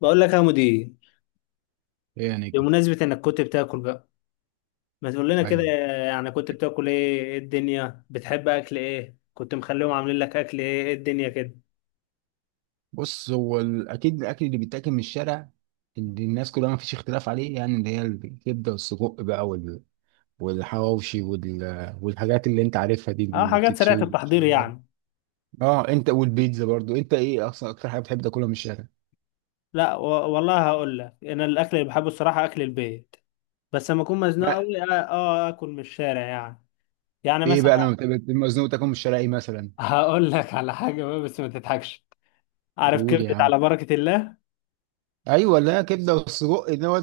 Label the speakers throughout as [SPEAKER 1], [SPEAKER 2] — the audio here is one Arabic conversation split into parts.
[SPEAKER 1] بقول لك يا مدير،
[SPEAKER 2] ايه يا نجم.
[SPEAKER 1] بمناسبة انك كنت بتاكل بقى ما تقول لنا كده.
[SPEAKER 2] ايوه،
[SPEAKER 1] يعني كنت بتاكل ايه؟ إيه الدنيا؟ بتحب اكل ايه؟ كنت مخليهم عاملين لك اكل ايه؟ إيه الدنيا كده؟
[SPEAKER 2] بص، هو اكيد الاكل اللي بيتاكل من الشارع، اللي الناس كلها ما فيش اختلاف عليه، يعني اللي هي الكبده والسجق بقى والحواوشي والحاجات اللي انت عارفها دي
[SPEAKER 1] اه،
[SPEAKER 2] اللي
[SPEAKER 1] حاجات سريعة
[SPEAKER 2] بتتشوي.
[SPEAKER 1] التحضير يعني.
[SPEAKER 2] اه، انت والبيتزا برضو، انت ايه اصلا اكتر حاجه بتحب تاكلها من الشارع؟
[SPEAKER 1] لا و... والله هقول لك، انا الاكل اللي بحبه الصراحة اكل البيت. بس لما اكون مزنوق
[SPEAKER 2] ما
[SPEAKER 1] قوي اكل من الشارع يعني. يعني
[SPEAKER 2] ايه بقى لما
[SPEAKER 1] مثلا
[SPEAKER 2] بتبقى مزنوق تاكل من الشارع، ايه مثلا؟
[SPEAKER 1] هقول لك على حاجة بقى بس ما تضحكش. عارف
[SPEAKER 2] قول يا
[SPEAKER 1] كبدة
[SPEAKER 2] عم.
[SPEAKER 1] على بركة الله؟
[SPEAKER 2] ايوه، لا كبده والسجق اللي هو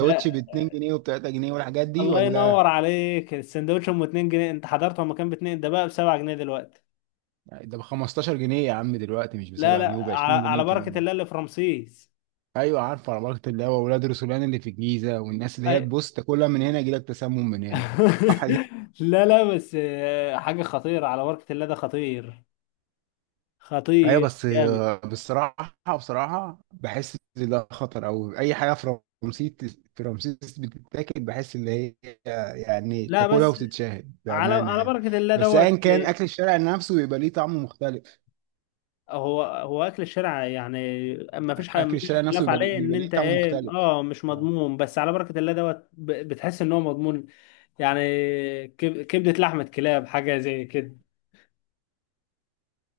[SPEAKER 1] لا،
[SPEAKER 2] ب 2 جنيه وب 3 جنيه والحاجات دي
[SPEAKER 1] الله
[SPEAKER 2] ولا؟
[SPEAKER 1] ينور عليك، السندوتش ام 2 جنيه انت حضرته لما كان ب 2، ده بقى ب 7 جنيه دلوقتي.
[SPEAKER 2] ده ب 15 جنيه يا عم دلوقتي، مش ب
[SPEAKER 1] لا
[SPEAKER 2] 7 جنيه،
[SPEAKER 1] لا
[SPEAKER 2] وب 20
[SPEAKER 1] على
[SPEAKER 2] جنيه
[SPEAKER 1] بركة
[SPEAKER 2] كمان.
[SPEAKER 1] الله اللي في رمسيس.
[SPEAKER 2] ايوه عارف، عربية اللي هو ولاد رسولان اللي في الجيزه، والناس اللي هي
[SPEAKER 1] أي...
[SPEAKER 2] بص، تاكلها من هنا يجيلك تسمم من هنا أو حاجة.
[SPEAKER 1] لا بس حاجة خطيرة، على بركة الله ده خطير.
[SPEAKER 2] ايوه
[SPEAKER 1] خطير
[SPEAKER 2] بس
[SPEAKER 1] جامد.
[SPEAKER 2] بصراحه بحس ان ده خطر، او اي حاجه في رمسيس، في رمسيس بتتاكل بحس ان هي يعني
[SPEAKER 1] لا
[SPEAKER 2] تاكلها
[SPEAKER 1] بس
[SPEAKER 2] وتتشهد
[SPEAKER 1] على
[SPEAKER 2] بامانه
[SPEAKER 1] على
[SPEAKER 2] يعني.
[SPEAKER 1] بركة الله
[SPEAKER 2] بس
[SPEAKER 1] دوت
[SPEAKER 2] ايا كان، اكل الشارع نفسه بيبقى ليه طعم مختلف.
[SPEAKER 1] هو أكل الشارع يعني. ما فيش حاجة،
[SPEAKER 2] اكل
[SPEAKER 1] ما فيش
[SPEAKER 2] الشارع نفسه
[SPEAKER 1] خلاف
[SPEAKER 2] بيبقى
[SPEAKER 1] عليه إن
[SPEAKER 2] بيبقى ليه
[SPEAKER 1] أنت
[SPEAKER 2] طعم
[SPEAKER 1] إيه،
[SPEAKER 2] مختلف.
[SPEAKER 1] أه، مش
[SPEAKER 2] آه.
[SPEAKER 1] مضمون، بس على بركة الله دوت بتحس إن هو مضمون. يعني كبدة، لحمة كلاب، حاجة زي كده.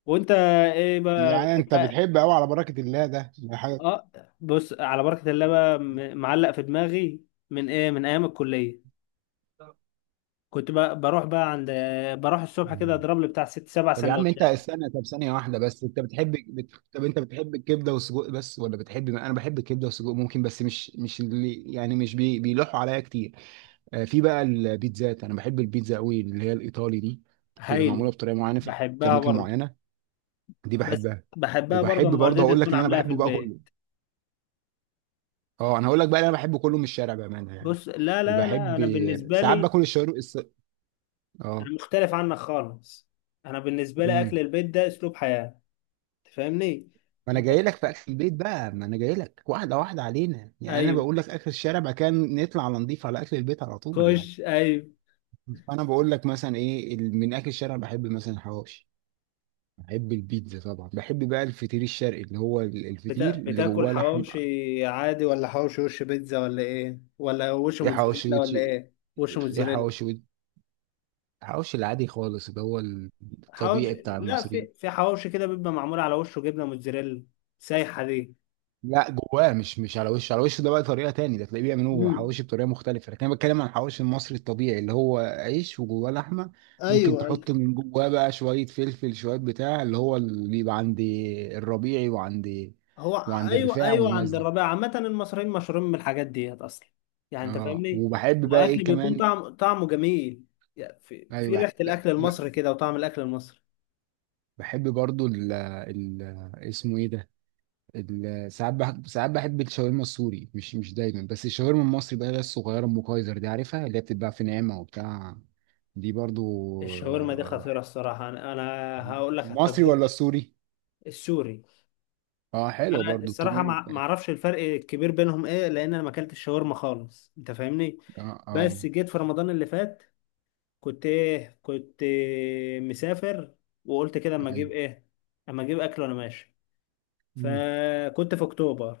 [SPEAKER 1] وأنت إيه بقى
[SPEAKER 2] يعني انت
[SPEAKER 1] بتحب؟
[SPEAKER 2] بتحب قوي على بركه الله ده؟ حاجه؟
[SPEAKER 1] اه، بص، على بركة الله بقى معلق في دماغي من ايه، من ايام الكلية. كنت بقى بروح بقى عند بروح الصبح كده
[SPEAKER 2] مم.
[SPEAKER 1] اضرب لي بتاع ست سبع
[SPEAKER 2] طب يا عم انت
[SPEAKER 1] سندوتشات
[SPEAKER 2] استنى، طب ثانية واحدة بس، انت بتحب طب انت بتحب الكبدة والسجق بس، ولا بتحب؟ انا بحب الكبدة والسجق ممكن، بس مش اللي يعني مش بي... بيلوحوا عليا كتير. آه، في بقى البيتزات، انا بحب البيتزا قوي اللي هي الايطالي دي، تبقى
[SPEAKER 1] هايلة.
[SPEAKER 2] معمولة بطريقة معينة في في
[SPEAKER 1] بحبها
[SPEAKER 2] اماكن
[SPEAKER 1] برضه.
[SPEAKER 2] معينة، دي
[SPEAKER 1] بس
[SPEAKER 2] بحبها.
[SPEAKER 1] بحبها برضه
[SPEAKER 2] وبحب
[SPEAKER 1] اما
[SPEAKER 2] برضه
[SPEAKER 1] والدتي
[SPEAKER 2] هقول لك
[SPEAKER 1] تكون
[SPEAKER 2] اللي انا
[SPEAKER 1] عاملاها في
[SPEAKER 2] بحبه بقى كله.
[SPEAKER 1] البيت.
[SPEAKER 2] اه، انا هقول لك بقى اللي انا بحبه كله من الشارع بامانة يعني.
[SPEAKER 1] بص، لا،
[SPEAKER 2] وبحب
[SPEAKER 1] انا بالنسبة
[SPEAKER 2] ساعات
[SPEAKER 1] لي
[SPEAKER 2] باكل الشاورما
[SPEAKER 1] انا
[SPEAKER 2] اه.
[SPEAKER 1] مختلف عنك خالص. انا بالنسبة لي اكل
[SPEAKER 2] امم.
[SPEAKER 1] البيت ده اسلوب حياة، تفهمني؟
[SPEAKER 2] ما انا
[SPEAKER 1] انت،
[SPEAKER 2] جاي لك في اخر البيت بقى، ما انا جاي لك واحده واحده علينا يعني، انا
[SPEAKER 1] ايوه،
[SPEAKER 2] بقول لك اخر الشارع بعد كده نطلع على نضيف على اخر البيت على طول
[SPEAKER 1] خش،
[SPEAKER 2] يعني.
[SPEAKER 1] ايوه.
[SPEAKER 2] فانا بقول لك مثلا ايه من اخر الشارع بحب مثلا الحواوشي، بحب البيتزا طبعا، بحب بقى الفطير الشرقي اللي هو الفطير اللي
[SPEAKER 1] بتاكل
[SPEAKER 2] جواه لحم.
[SPEAKER 1] حواوشي عادي ولا حواوشي وش بيتزا ولا ايه؟ ولا وش
[SPEAKER 2] ايه حواوشي
[SPEAKER 1] موتزاريلا؟
[SPEAKER 2] وتش-
[SPEAKER 1] ولا ايه، وش
[SPEAKER 2] ايه
[SPEAKER 1] موتزاريلا؟
[SPEAKER 2] حواوشي وت- حواوشي العادي خالص اللي هو الطبيعي
[SPEAKER 1] حواوشي،
[SPEAKER 2] بتاع
[SPEAKER 1] لا،
[SPEAKER 2] المصريين.
[SPEAKER 1] في حواوشي كده بيبقى معمول على وشه جبنه موتزاريلا سايحه دي.
[SPEAKER 2] لا جواه، مش على وشه، على وشه ده بقى طريقه تاني، ده تلاقيه بيعملوا
[SPEAKER 1] امم،
[SPEAKER 2] حواوشي بطريقه مختلفه، لكن انا بتكلم عن الحواوشي المصري الطبيعي اللي هو عيش وجواه لحمه. ممكن
[SPEAKER 1] ايوه ايوه.
[SPEAKER 2] تحط من جواه بقى شويه فلفل، شويه بتاع اللي هو اللي بيبقى عند الربيعي وعند،
[SPEAKER 1] هو
[SPEAKER 2] وعند
[SPEAKER 1] ايوه
[SPEAKER 2] الرفاع
[SPEAKER 1] ايوه،
[SPEAKER 2] والناس
[SPEAKER 1] عند
[SPEAKER 2] دي.
[SPEAKER 1] الربيع، عامه المصريين مشهورين من الحاجات ديت اصلا. يعني انت
[SPEAKER 2] اه،
[SPEAKER 1] فاهمني.
[SPEAKER 2] وبحب بقى
[SPEAKER 1] واكل
[SPEAKER 2] ايه
[SPEAKER 1] بيكون
[SPEAKER 2] كمان؟
[SPEAKER 1] طعمه جميل، يعني في
[SPEAKER 2] ايوه،
[SPEAKER 1] ريحه الاكل المصري كده وطعم الاكل المصري.
[SPEAKER 2] بحب برضو ال اسمه ايه ده، ساعات ساعات بحب الشاورما السوري، مش دايما، بس الشاورما المصري بقى اللي هي الصغيره ام كايزر دي، عارفها؟ اللي هي بتتباع في نعمه وبتاع، دي برضو.
[SPEAKER 1] الشاورما دي
[SPEAKER 2] آه،
[SPEAKER 1] خطيره الصراحه، انا هقول لك على
[SPEAKER 2] مصري
[SPEAKER 1] التجربه.
[SPEAKER 2] ولا سوري؟
[SPEAKER 1] السوري.
[SPEAKER 2] اه حلو
[SPEAKER 1] انا
[SPEAKER 2] برضو،
[SPEAKER 1] الصراحه
[SPEAKER 2] التوميه
[SPEAKER 1] ما اعرفش الفرق الكبير بينهم ايه، لان انا ما اكلتش شاورما خالص، انت فاهمني.
[SPEAKER 2] اه. اه،
[SPEAKER 1] بس جيت في رمضان اللي فات، كنت ايه، كنت إيه، مسافر، وقلت كده اما
[SPEAKER 2] ايوه.
[SPEAKER 1] اجيب ايه، اما اجيب اكل وانا ماشي.
[SPEAKER 2] مم.
[SPEAKER 1] فكنت في اكتوبر،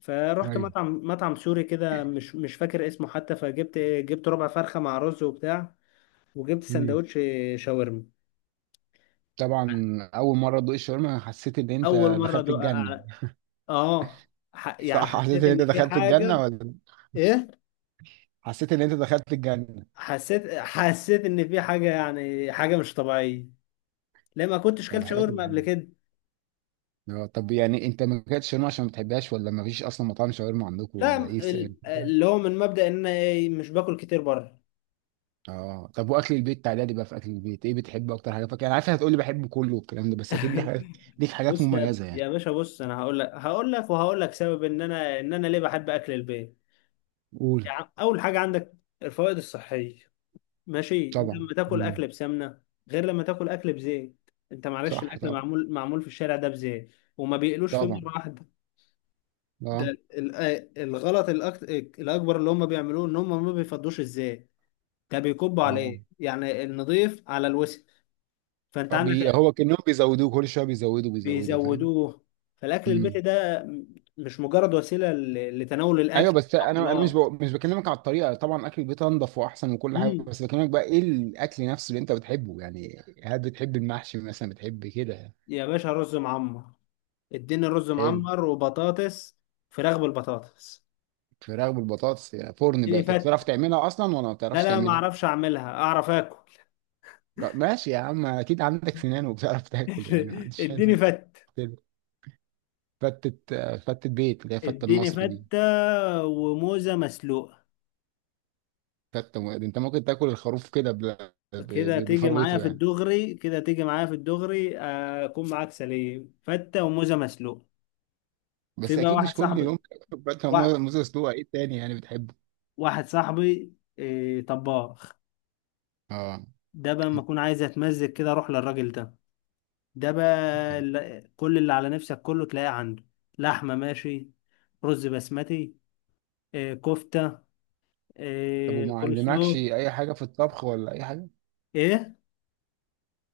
[SPEAKER 1] فرحت
[SPEAKER 2] ايوه.
[SPEAKER 1] مطعم سوري كده، مش مش فاكر اسمه حتى، فجبت إيه، جبت ربع فرخه مع رز وبتاع، وجبت
[SPEAKER 2] مم.
[SPEAKER 1] سندوتش شاورما.
[SPEAKER 2] طبعا. اول مره ادوق الشاورما حسيت ان
[SPEAKER 1] اول
[SPEAKER 2] انت
[SPEAKER 1] مره
[SPEAKER 2] دخلت
[SPEAKER 1] ادوق.
[SPEAKER 2] الجنه.
[SPEAKER 1] اه، يعني
[SPEAKER 2] صح؟ حسيت
[SPEAKER 1] حسيت
[SPEAKER 2] ان انت
[SPEAKER 1] ان في
[SPEAKER 2] دخلت الجنه
[SPEAKER 1] حاجه.
[SPEAKER 2] ولا؟
[SPEAKER 1] ايه.
[SPEAKER 2] حسيت ان انت دخلت الجنه.
[SPEAKER 1] حسيت، حسيت ان في حاجه يعني، حاجه مش طبيعيه، ليه ما كنتش
[SPEAKER 2] طب
[SPEAKER 1] كلت
[SPEAKER 2] حلو.
[SPEAKER 1] شاورما قبل كده.
[SPEAKER 2] اه طب يعني انت ما كانتش شاورما عشان ما بتحبهاش، ولا ما فيش اصلا مطاعم شاورما عندكم،
[SPEAKER 1] لا،
[SPEAKER 2] ولا ايه السبب؟
[SPEAKER 1] اللي هو من مبدأ ان انا ايه، مش باكل كتير بره.
[SPEAKER 2] اه طب، واكل البيت، تعالى لي بقى في اكل البيت، ايه بتحب اكتر حاجه؟ فاكر انا عارف هتقول لي بحب كله والكلام ده، بس اكيد ليك حاجات، ليك حاجات
[SPEAKER 1] بص يا
[SPEAKER 2] مميزه
[SPEAKER 1] يا
[SPEAKER 2] يعني.
[SPEAKER 1] باشا، بص، انا هقول لك هقول لك وهقول لك سبب ان انا ان انا ليه بحب اكل البيت.
[SPEAKER 2] قول.
[SPEAKER 1] يعني اول حاجه عندك الفوائد الصحيه، ماشي؟ انت
[SPEAKER 2] طبعا.
[SPEAKER 1] لما تاكل
[SPEAKER 2] مم.
[SPEAKER 1] اكل بسمنه غير لما تاكل اكل بزيت. انت معلش،
[SPEAKER 2] صح
[SPEAKER 1] الاكل
[SPEAKER 2] طبعا.
[SPEAKER 1] معمول معمول في الشارع ده بزيت، وما بيقلوش فيه
[SPEAKER 2] طبعا.
[SPEAKER 1] مره واحده. ده
[SPEAKER 2] اه.
[SPEAKER 1] الغلط الأكبر اللي هم بيعملوه إن هم ما بيفضوش، إزاي؟ ده بيكبوا على
[SPEAKER 2] اه.
[SPEAKER 1] إيه يعني، النظيف على الوسخ. فأنت عندك
[SPEAKER 2] هو كانهم بيزودوه كل شويه، بيزودوا، فاهم.
[SPEAKER 1] بيزودوه. فالأكل البيتي
[SPEAKER 2] امم.
[SPEAKER 1] ده مش مجرد وسيلة لتناول
[SPEAKER 2] ايوه
[SPEAKER 1] الأكل
[SPEAKER 2] بس انا،
[SPEAKER 1] خلاص.
[SPEAKER 2] مش بكلمك على الطريقه، طبعا اكل البيت انضف واحسن وكل حاجه،
[SPEAKER 1] مم.
[SPEAKER 2] بس بكلمك بقى ايه الاكل نفسه اللي انت بتحبه يعني، هل بتحب المحشي مثلا، بتحب كده؟
[SPEAKER 1] يا باشا، رز معمر. اديني رز
[SPEAKER 2] حلو.
[SPEAKER 1] معمر وبطاطس، فراخ بالبطاطس.
[SPEAKER 2] الفراخ بالبطاطس يا فرن بقى،
[SPEAKER 1] اديني
[SPEAKER 2] انت بتعرف
[SPEAKER 1] فت.
[SPEAKER 2] تعملها اصلا ولا ما
[SPEAKER 1] لا
[SPEAKER 2] بتعرفش
[SPEAKER 1] لا، ما
[SPEAKER 2] تعملها؟
[SPEAKER 1] اعرفش اعملها، اعرف اكل.
[SPEAKER 2] لا، ماشي يا عم، اكيد عندك سنان وبتعرف تاكل يعني، ما عنديش حد
[SPEAKER 1] اديني فت،
[SPEAKER 2] يختلف. فتة. فتة بيت اللي هي فتة
[SPEAKER 1] اديني
[SPEAKER 2] المصري دي.
[SPEAKER 1] فتة وموزة مسلوقة.
[SPEAKER 2] انت ممكن تاكل الخروف كده
[SPEAKER 1] كده تيجي معايا
[SPEAKER 2] بفروته
[SPEAKER 1] في
[SPEAKER 2] يعني؟
[SPEAKER 1] الدغري، كده تيجي معايا في الدغري، اكون معاك سليم، فتة وموزة مسلوق. في
[SPEAKER 2] بس
[SPEAKER 1] بقى
[SPEAKER 2] اكيد
[SPEAKER 1] واحد
[SPEAKER 2] مش كل يوم
[SPEAKER 1] صاحبي،
[SPEAKER 2] تاكل فتة،
[SPEAKER 1] وا-
[SPEAKER 2] موز مسلوقة، ايه تاني يعني بتحبه؟
[SPEAKER 1] واحد صاحبي، طباخ،
[SPEAKER 2] اه.
[SPEAKER 1] ده بقى لما اكون عايز اتمزج كده اروح للراجل ده. ده بقى كل اللي على نفسك كله تلاقيه عنده. لحمة ماشي، رز بسمتي، كفتة،
[SPEAKER 2] طب وما
[SPEAKER 1] كول
[SPEAKER 2] علمكش
[SPEAKER 1] سلو.
[SPEAKER 2] اي حاجة في الطبخ، ولا اي حاجة؟
[SPEAKER 1] ايه؟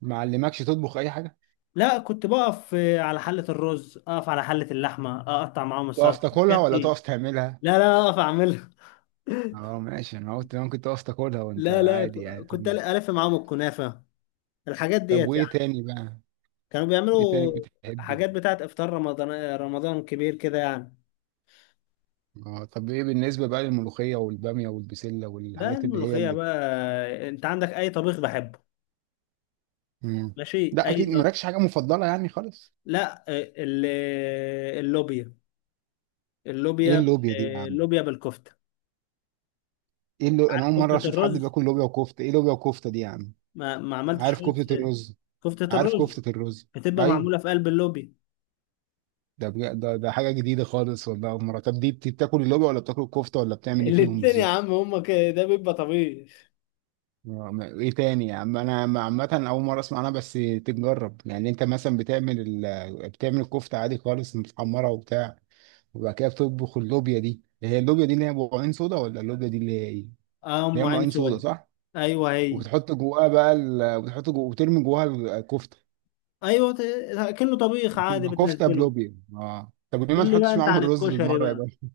[SPEAKER 2] ما علمكش تطبخ اي حاجة؟
[SPEAKER 1] لا، كنت بقف على حلة الرز، اقف على حلة اللحمة، اقطع معاهم
[SPEAKER 2] تقف
[SPEAKER 1] السلطة،
[SPEAKER 2] تاكلها
[SPEAKER 1] الحاجات
[SPEAKER 2] ولا
[SPEAKER 1] دي.
[SPEAKER 2] تقف تعملها؟
[SPEAKER 1] لا اقف اعملها.
[SPEAKER 2] اه ماشي، انا قلت انا كنت اقف تاكلها وانت
[SPEAKER 1] لا
[SPEAKER 2] عادي يعني.
[SPEAKER 1] كنت
[SPEAKER 2] طب.
[SPEAKER 1] ألف معاهم الكنافة، الحاجات
[SPEAKER 2] طب
[SPEAKER 1] ديت
[SPEAKER 2] وايه
[SPEAKER 1] يعني،
[SPEAKER 2] تاني بقى؟
[SPEAKER 1] كانوا
[SPEAKER 2] ايه تاني
[SPEAKER 1] بيعملوا
[SPEAKER 2] بتحبي؟
[SPEAKER 1] حاجات بتاعت إفطار رمضان. رمضان كبير كده يعني.
[SPEAKER 2] اه طب ايه بالنسبه بقى للملوخيه والباميه والبسله
[SPEAKER 1] لا،
[SPEAKER 2] والحاجات اللي هي
[SPEAKER 1] الملوخية
[SPEAKER 2] اللي.
[SPEAKER 1] بقى، أنت عندك أي طبيخ بحبه،
[SPEAKER 2] مم.
[SPEAKER 1] ماشي،
[SPEAKER 2] لا
[SPEAKER 1] أي
[SPEAKER 2] اكيد
[SPEAKER 1] طب.
[SPEAKER 2] مالكش حاجه مفضله يعني خالص؟
[SPEAKER 1] لا، اللوبيا،
[SPEAKER 2] ايه
[SPEAKER 1] اللوبيا
[SPEAKER 2] اللوبيا
[SPEAKER 1] بال-
[SPEAKER 2] دي يا عم؟
[SPEAKER 1] اللوبيا بالكفتة. عارف
[SPEAKER 2] انا اول مره
[SPEAKER 1] كفتة
[SPEAKER 2] اشوف حد
[SPEAKER 1] الرز؟
[SPEAKER 2] بياكل لوبيا وكفته، ايه لوبيا وكفته دي يا عم؟
[SPEAKER 1] ما عملتش
[SPEAKER 2] عارف
[SPEAKER 1] خالص.
[SPEAKER 2] كفته الرز.
[SPEAKER 1] كفتة
[SPEAKER 2] عارف
[SPEAKER 1] الرز
[SPEAKER 2] كفته الرز.
[SPEAKER 1] بتبقى معمولة
[SPEAKER 2] ايوه.
[SPEAKER 1] في قلب اللوبيا.
[SPEAKER 2] ده حاجه جديده خالص والله، اول مره. طب دي بتاكل اللوبيا ولا بتاكل الكفته، ولا بتعمل ايه فيهم
[SPEAKER 1] الاتنين يا
[SPEAKER 2] بالظبط؟
[SPEAKER 1] عم، هما كده، ده بيبقى طبيخ.
[SPEAKER 2] آه، ايه تاني يا عم، عامه اول مره اسمع عنها، بس تتجرب يعني. انت مثلا بتعمل بتعمل الكفته عادي خالص، متحمره وبتاع، وبعد كده بتطبخ اللوبيا دي. هي اللوبيا دي اللي هي بعين صودا، ولا اللوبيا دي اللي هي ايه اللي
[SPEAKER 1] اه، ام
[SPEAKER 2] هي
[SPEAKER 1] عين
[SPEAKER 2] معين صودا،
[SPEAKER 1] سود.
[SPEAKER 2] صح؟
[SPEAKER 1] ايوه هي.
[SPEAKER 2] وبتحط جواها بقى وترمي جواها الكفته،
[SPEAKER 1] كله طبيخ عادي
[SPEAKER 2] بتبقى كفته
[SPEAKER 1] بتنزله.
[SPEAKER 2] بلوبيا. اه طب ليه ما
[SPEAKER 1] قول لي بقى
[SPEAKER 2] تحطش
[SPEAKER 1] انت
[SPEAKER 2] معاهم
[SPEAKER 1] عن
[SPEAKER 2] الرز
[SPEAKER 1] الكشري
[SPEAKER 2] بالمره يا
[SPEAKER 1] بقى.
[SPEAKER 2] باشا؟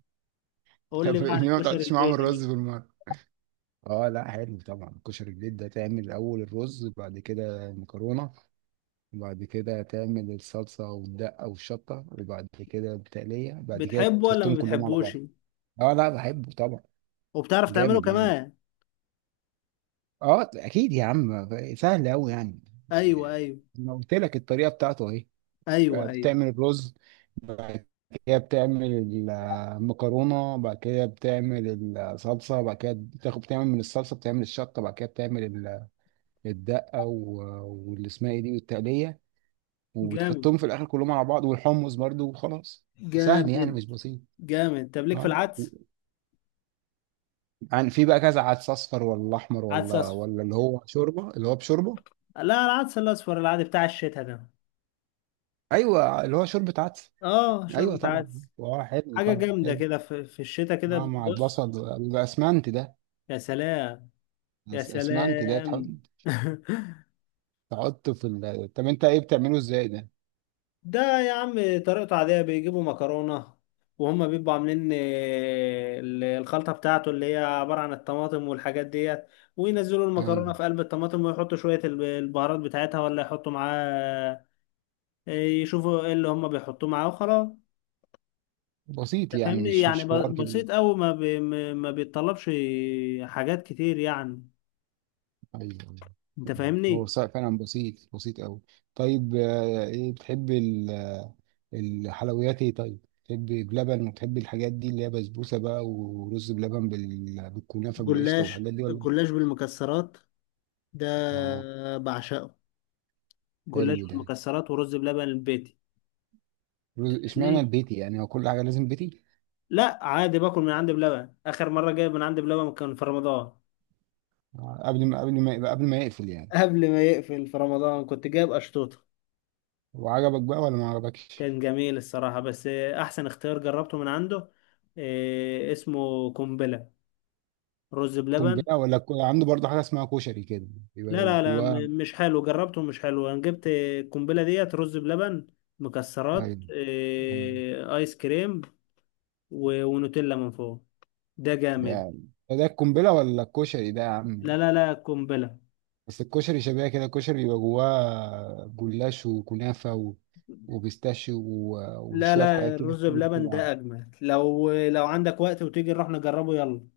[SPEAKER 1] قول
[SPEAKER 2] طب
[SPEAKER 1] لي بقى عن
[SPEAKER 2] ليه ما
[SPEAKER 1] الكشري
[SPEAKER 2] تحطش معاهم الرز
[SPEAKER 1] البيتي.
[SPEAKER 2] بالمره؟ اه، لا حلو طبعا، كشري البيت ده، تعمل اول الرز بعد كده مكرونه، بعد كده تعمل الصلصة والدقة والشطة، وبعد كده التقلية،
[SPEAKER 1] بقى
[SPEAKER 2] بعد كده
[SPEAKER 1] بتحبه ولا ما
[SPEAKER 2] تحطهم كلهم على بعض.
[SPEAKER 1] بتحبوش؟
[SPEAKER 2] اه، لا بحبه طبعا.
[SPEAKER 1] وبتعرف تعمله
[SPEAKER 2] جامد يعني.
[SPEAKER 1] كمان؟
[SPEAKER 2] اه اكيد يا عم. سهل قوي يعني.
[SPEAKER 1] ايوه
[SPEAKER 2] إيه،
[SPEAKER 1] ايوه
[SPEAKER 2] انا قلت لك الطريقة بتاعته اهي. آه،
[SPEAKER 1] ايوه.
[SPEAKER 2] بتعمل الرز، بعد كده بتعمل المكرونة، بعد كده بتعمل الصلصة، بعد كده بتاخد بتعمل من الصلصة بتعمل الشطة، بعد كده بتعمل الدقة واللي اسمها ايه دي والتقلية،
[SPEAKER 1] جامد.
[SPEAKER 2] وتحطهم في الاخر كلهم على بعض، والحمص برضو، وخلاص. سهل يعني
[SPEAKER 1] جامد.
[SPEAKER 2] مش بسيط.
[SPEAKER 1] جامد. طب ليك في
[SPEAKER 2] اه.
[SPEAKER 1] العدس؟
[SPEAKER 2] يعني في بقى كذا عدس، اصفر ولا احمر،
[SPEAKER 1] عدس اصفر.
[SPEAKER 2] ولا اللي هو شوربه اللي هو بشوربه؟
[SPEAKER 1] لا، العدس الاصفر العادي بتاع الشتاء ده.
[SPEAKER 2] ايوه اللي هو شوربه عدس.
[SPEAKER 1] اه،
[SPEAKER 2] ايوه
[SPEAKER 1] شوربة
[SPEAKER 2] طبعا.
[SPEAKER 1] عدس.
[SPEAKER 2] اه حلو
[SPEAKER 1] حاجة
[SPEAKER 2] طبعا
[SPEAKER 1] جامدة
[SPEAKER 2] حلو.
[SPEAKER 1] كده في الشتاء
[SPEAKER 2] اه
[SPEAKER 1] كده.
[SPEAKER 2] مع البصل.
[SPEAKER 1] بص،
[SPEAKER 2] الاسمنت ده.
[SPEAKER 1] يا سلام، يا
[SPEAKER 2] اسمنت ده تحط،
[SPEAKER 1] سلام.
[SPEAKER 2] تحطه في طب انت ايه بتعمله ازاي ده؟
[SPEAKER 1] ده يا عم طريقته عادية، بيجيبوا مكرونة، وهم بيبقوا عاملين الخلطة بتاعته اللي هي عبارة عن الطماطم والحاجات ديت، وينزلوا المكرونة
[SPEAKER 2] ايوه
[SPEAKER 1] في قلب الطماطم، ويحطوا شوية البهارات بتاعتها، ولا يحطوا معاه يشوفوا ايه اللي هم بيحطوه معاه وخلاص.
[SPEAKER 2] بسيط
[SPEAKER 1] أنت
[SPEAKER 2] يعني،
[SPEAKER 1] فاهمني يعني،
[SPEAKER 2] مش حوار كبير.
[SPEAKER 1] بسيط أوي، ما, بي ما ما بيتطلبش حاجات كتير يعني،
[SPEAKER 2] ايوه.
[SPEAKER 1] انت
[SPEAKER 2] أيوة. هو
[SPEAKER 1] فاهمني.
[SPEAKER 2] فعلا بسيط، بسيط قوي. طيب آه، ايه بتحب الحلويات؟ ايه طيب، تحبي بلبن، وتحبي الحاجات دي اللي هي بسبوسه بقى، ورز بلبن بالكنافه بالقشطه
[SPEAKER 1] جلاش،
[SPEAKER 2] والحاجات دي ولا؟
[SPEAKER 1] الجلاش بالمكسرات ده
[SPEAKER 2] اه.
[SPEAKER 1] بعشقه. جلاش
[SPEAKER 2] حلو ده.
[SPEAKER 1] بالمكسرات، ورز بلبن البيت.
[SPEAKER 2] رز. اشمعنى
[SPEAKER 1] فاهمني؟
[SPEAKER 2] البيتي يعني، هو كل حاجه لازم بيتي؟
[SPEAKER 1] لا، عادي، باكل من عندي بلبن. اخر مره جايب من عندي بلبن كان في رمضان،
[SPEAKER 2] آه، قبل ما يقفل يعني؟
[SPEAKER 1] قبل ما يقفل. في رمضان كنت جايب اشطوطه.
[SPEAKER 2] وعجبك بقى ولا ما عجبكش؟
[SPEAKER 1] كان جميل الصراحه، بس احسن اختيار جربته من عنده، إيه اسمه، قنبله، رز بلبن.
[SPEAKER 2] قنبله، عنده برضه حاجه اسمها كشري كده،
[SPEAKER 1] لا
[SPEAKER 2] يبقى
[SPEAKER 1] لا لا
[SPEAKER 2] جواه؟
[SPEAKER 1] مش حلو جربته، مش حلو. انا جبت القنبله ديت: رز بلبن، مكسرات،
[SPEAKER 2] ايوه. مم.
[SPEAKER 1] إيه، ايس كريم، ونوتيلا من فوق. ده جامد.
[SPEAKER 2] يعني ده القنبله ولا الكشري ده يا عم؟
[SPEAKER 1] لا قنبله.
[SPEAKER 2] بس الكشري شبيه كده، الكشري بيبقى جواه جلاش وكنافة وبيستاشيو
[SPEAKER 1] لا
[SPEAKER 2] وشوية
[SPEAKER 1] لا
[SPEAKER 2] حاجات كده
[SPEAKER 1] الرز
[SPEAKER 2] كتير
[SPEAKER 1] بلبن ده
[SPEAKER 2] طبعا.
[SPEAKER 1] اجمل، لو عندك وقت وتيجي نروح نجربه يلا.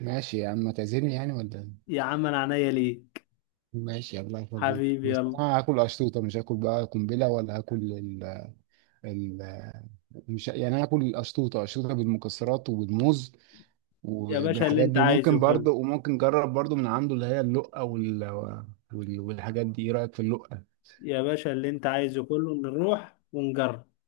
[SPEAKER 2] ماشي يا عم، ما تعزمني يعني ولا؟
[SPEAKER 1] يا عم انا عينيا ليك.
[SPEAKER 2] ماشي الله يخليك،
[SPEAKER 1] حبيبي
[SPEAKER 2] بس
[SPEAKER 1] يلا.
[SPEAKER 2] انا هاكل اشطوطة، مش هاكل بقى قنبلة، ولا هاكل ال... مش يعني انا هاكل الاشطوطة، اشطوطة بالمكسرات وبالموز
[SPEAKER 1] يا باشا اللي
[SPEAKER 2] وبالحاجات
[SPEAKER 1] انت
[SPEAKER 2] دي، وممكن
[SPEAKER 1] عايزه كله،
[SPEAKER 2] برضه جرب برضه من عنده اللي هي اللقة والحاجات دي. ايه رأيك في اللقة؟
[SPEAKER 1] يا باشا اللي انت عايزه كله، نروح ونجرب.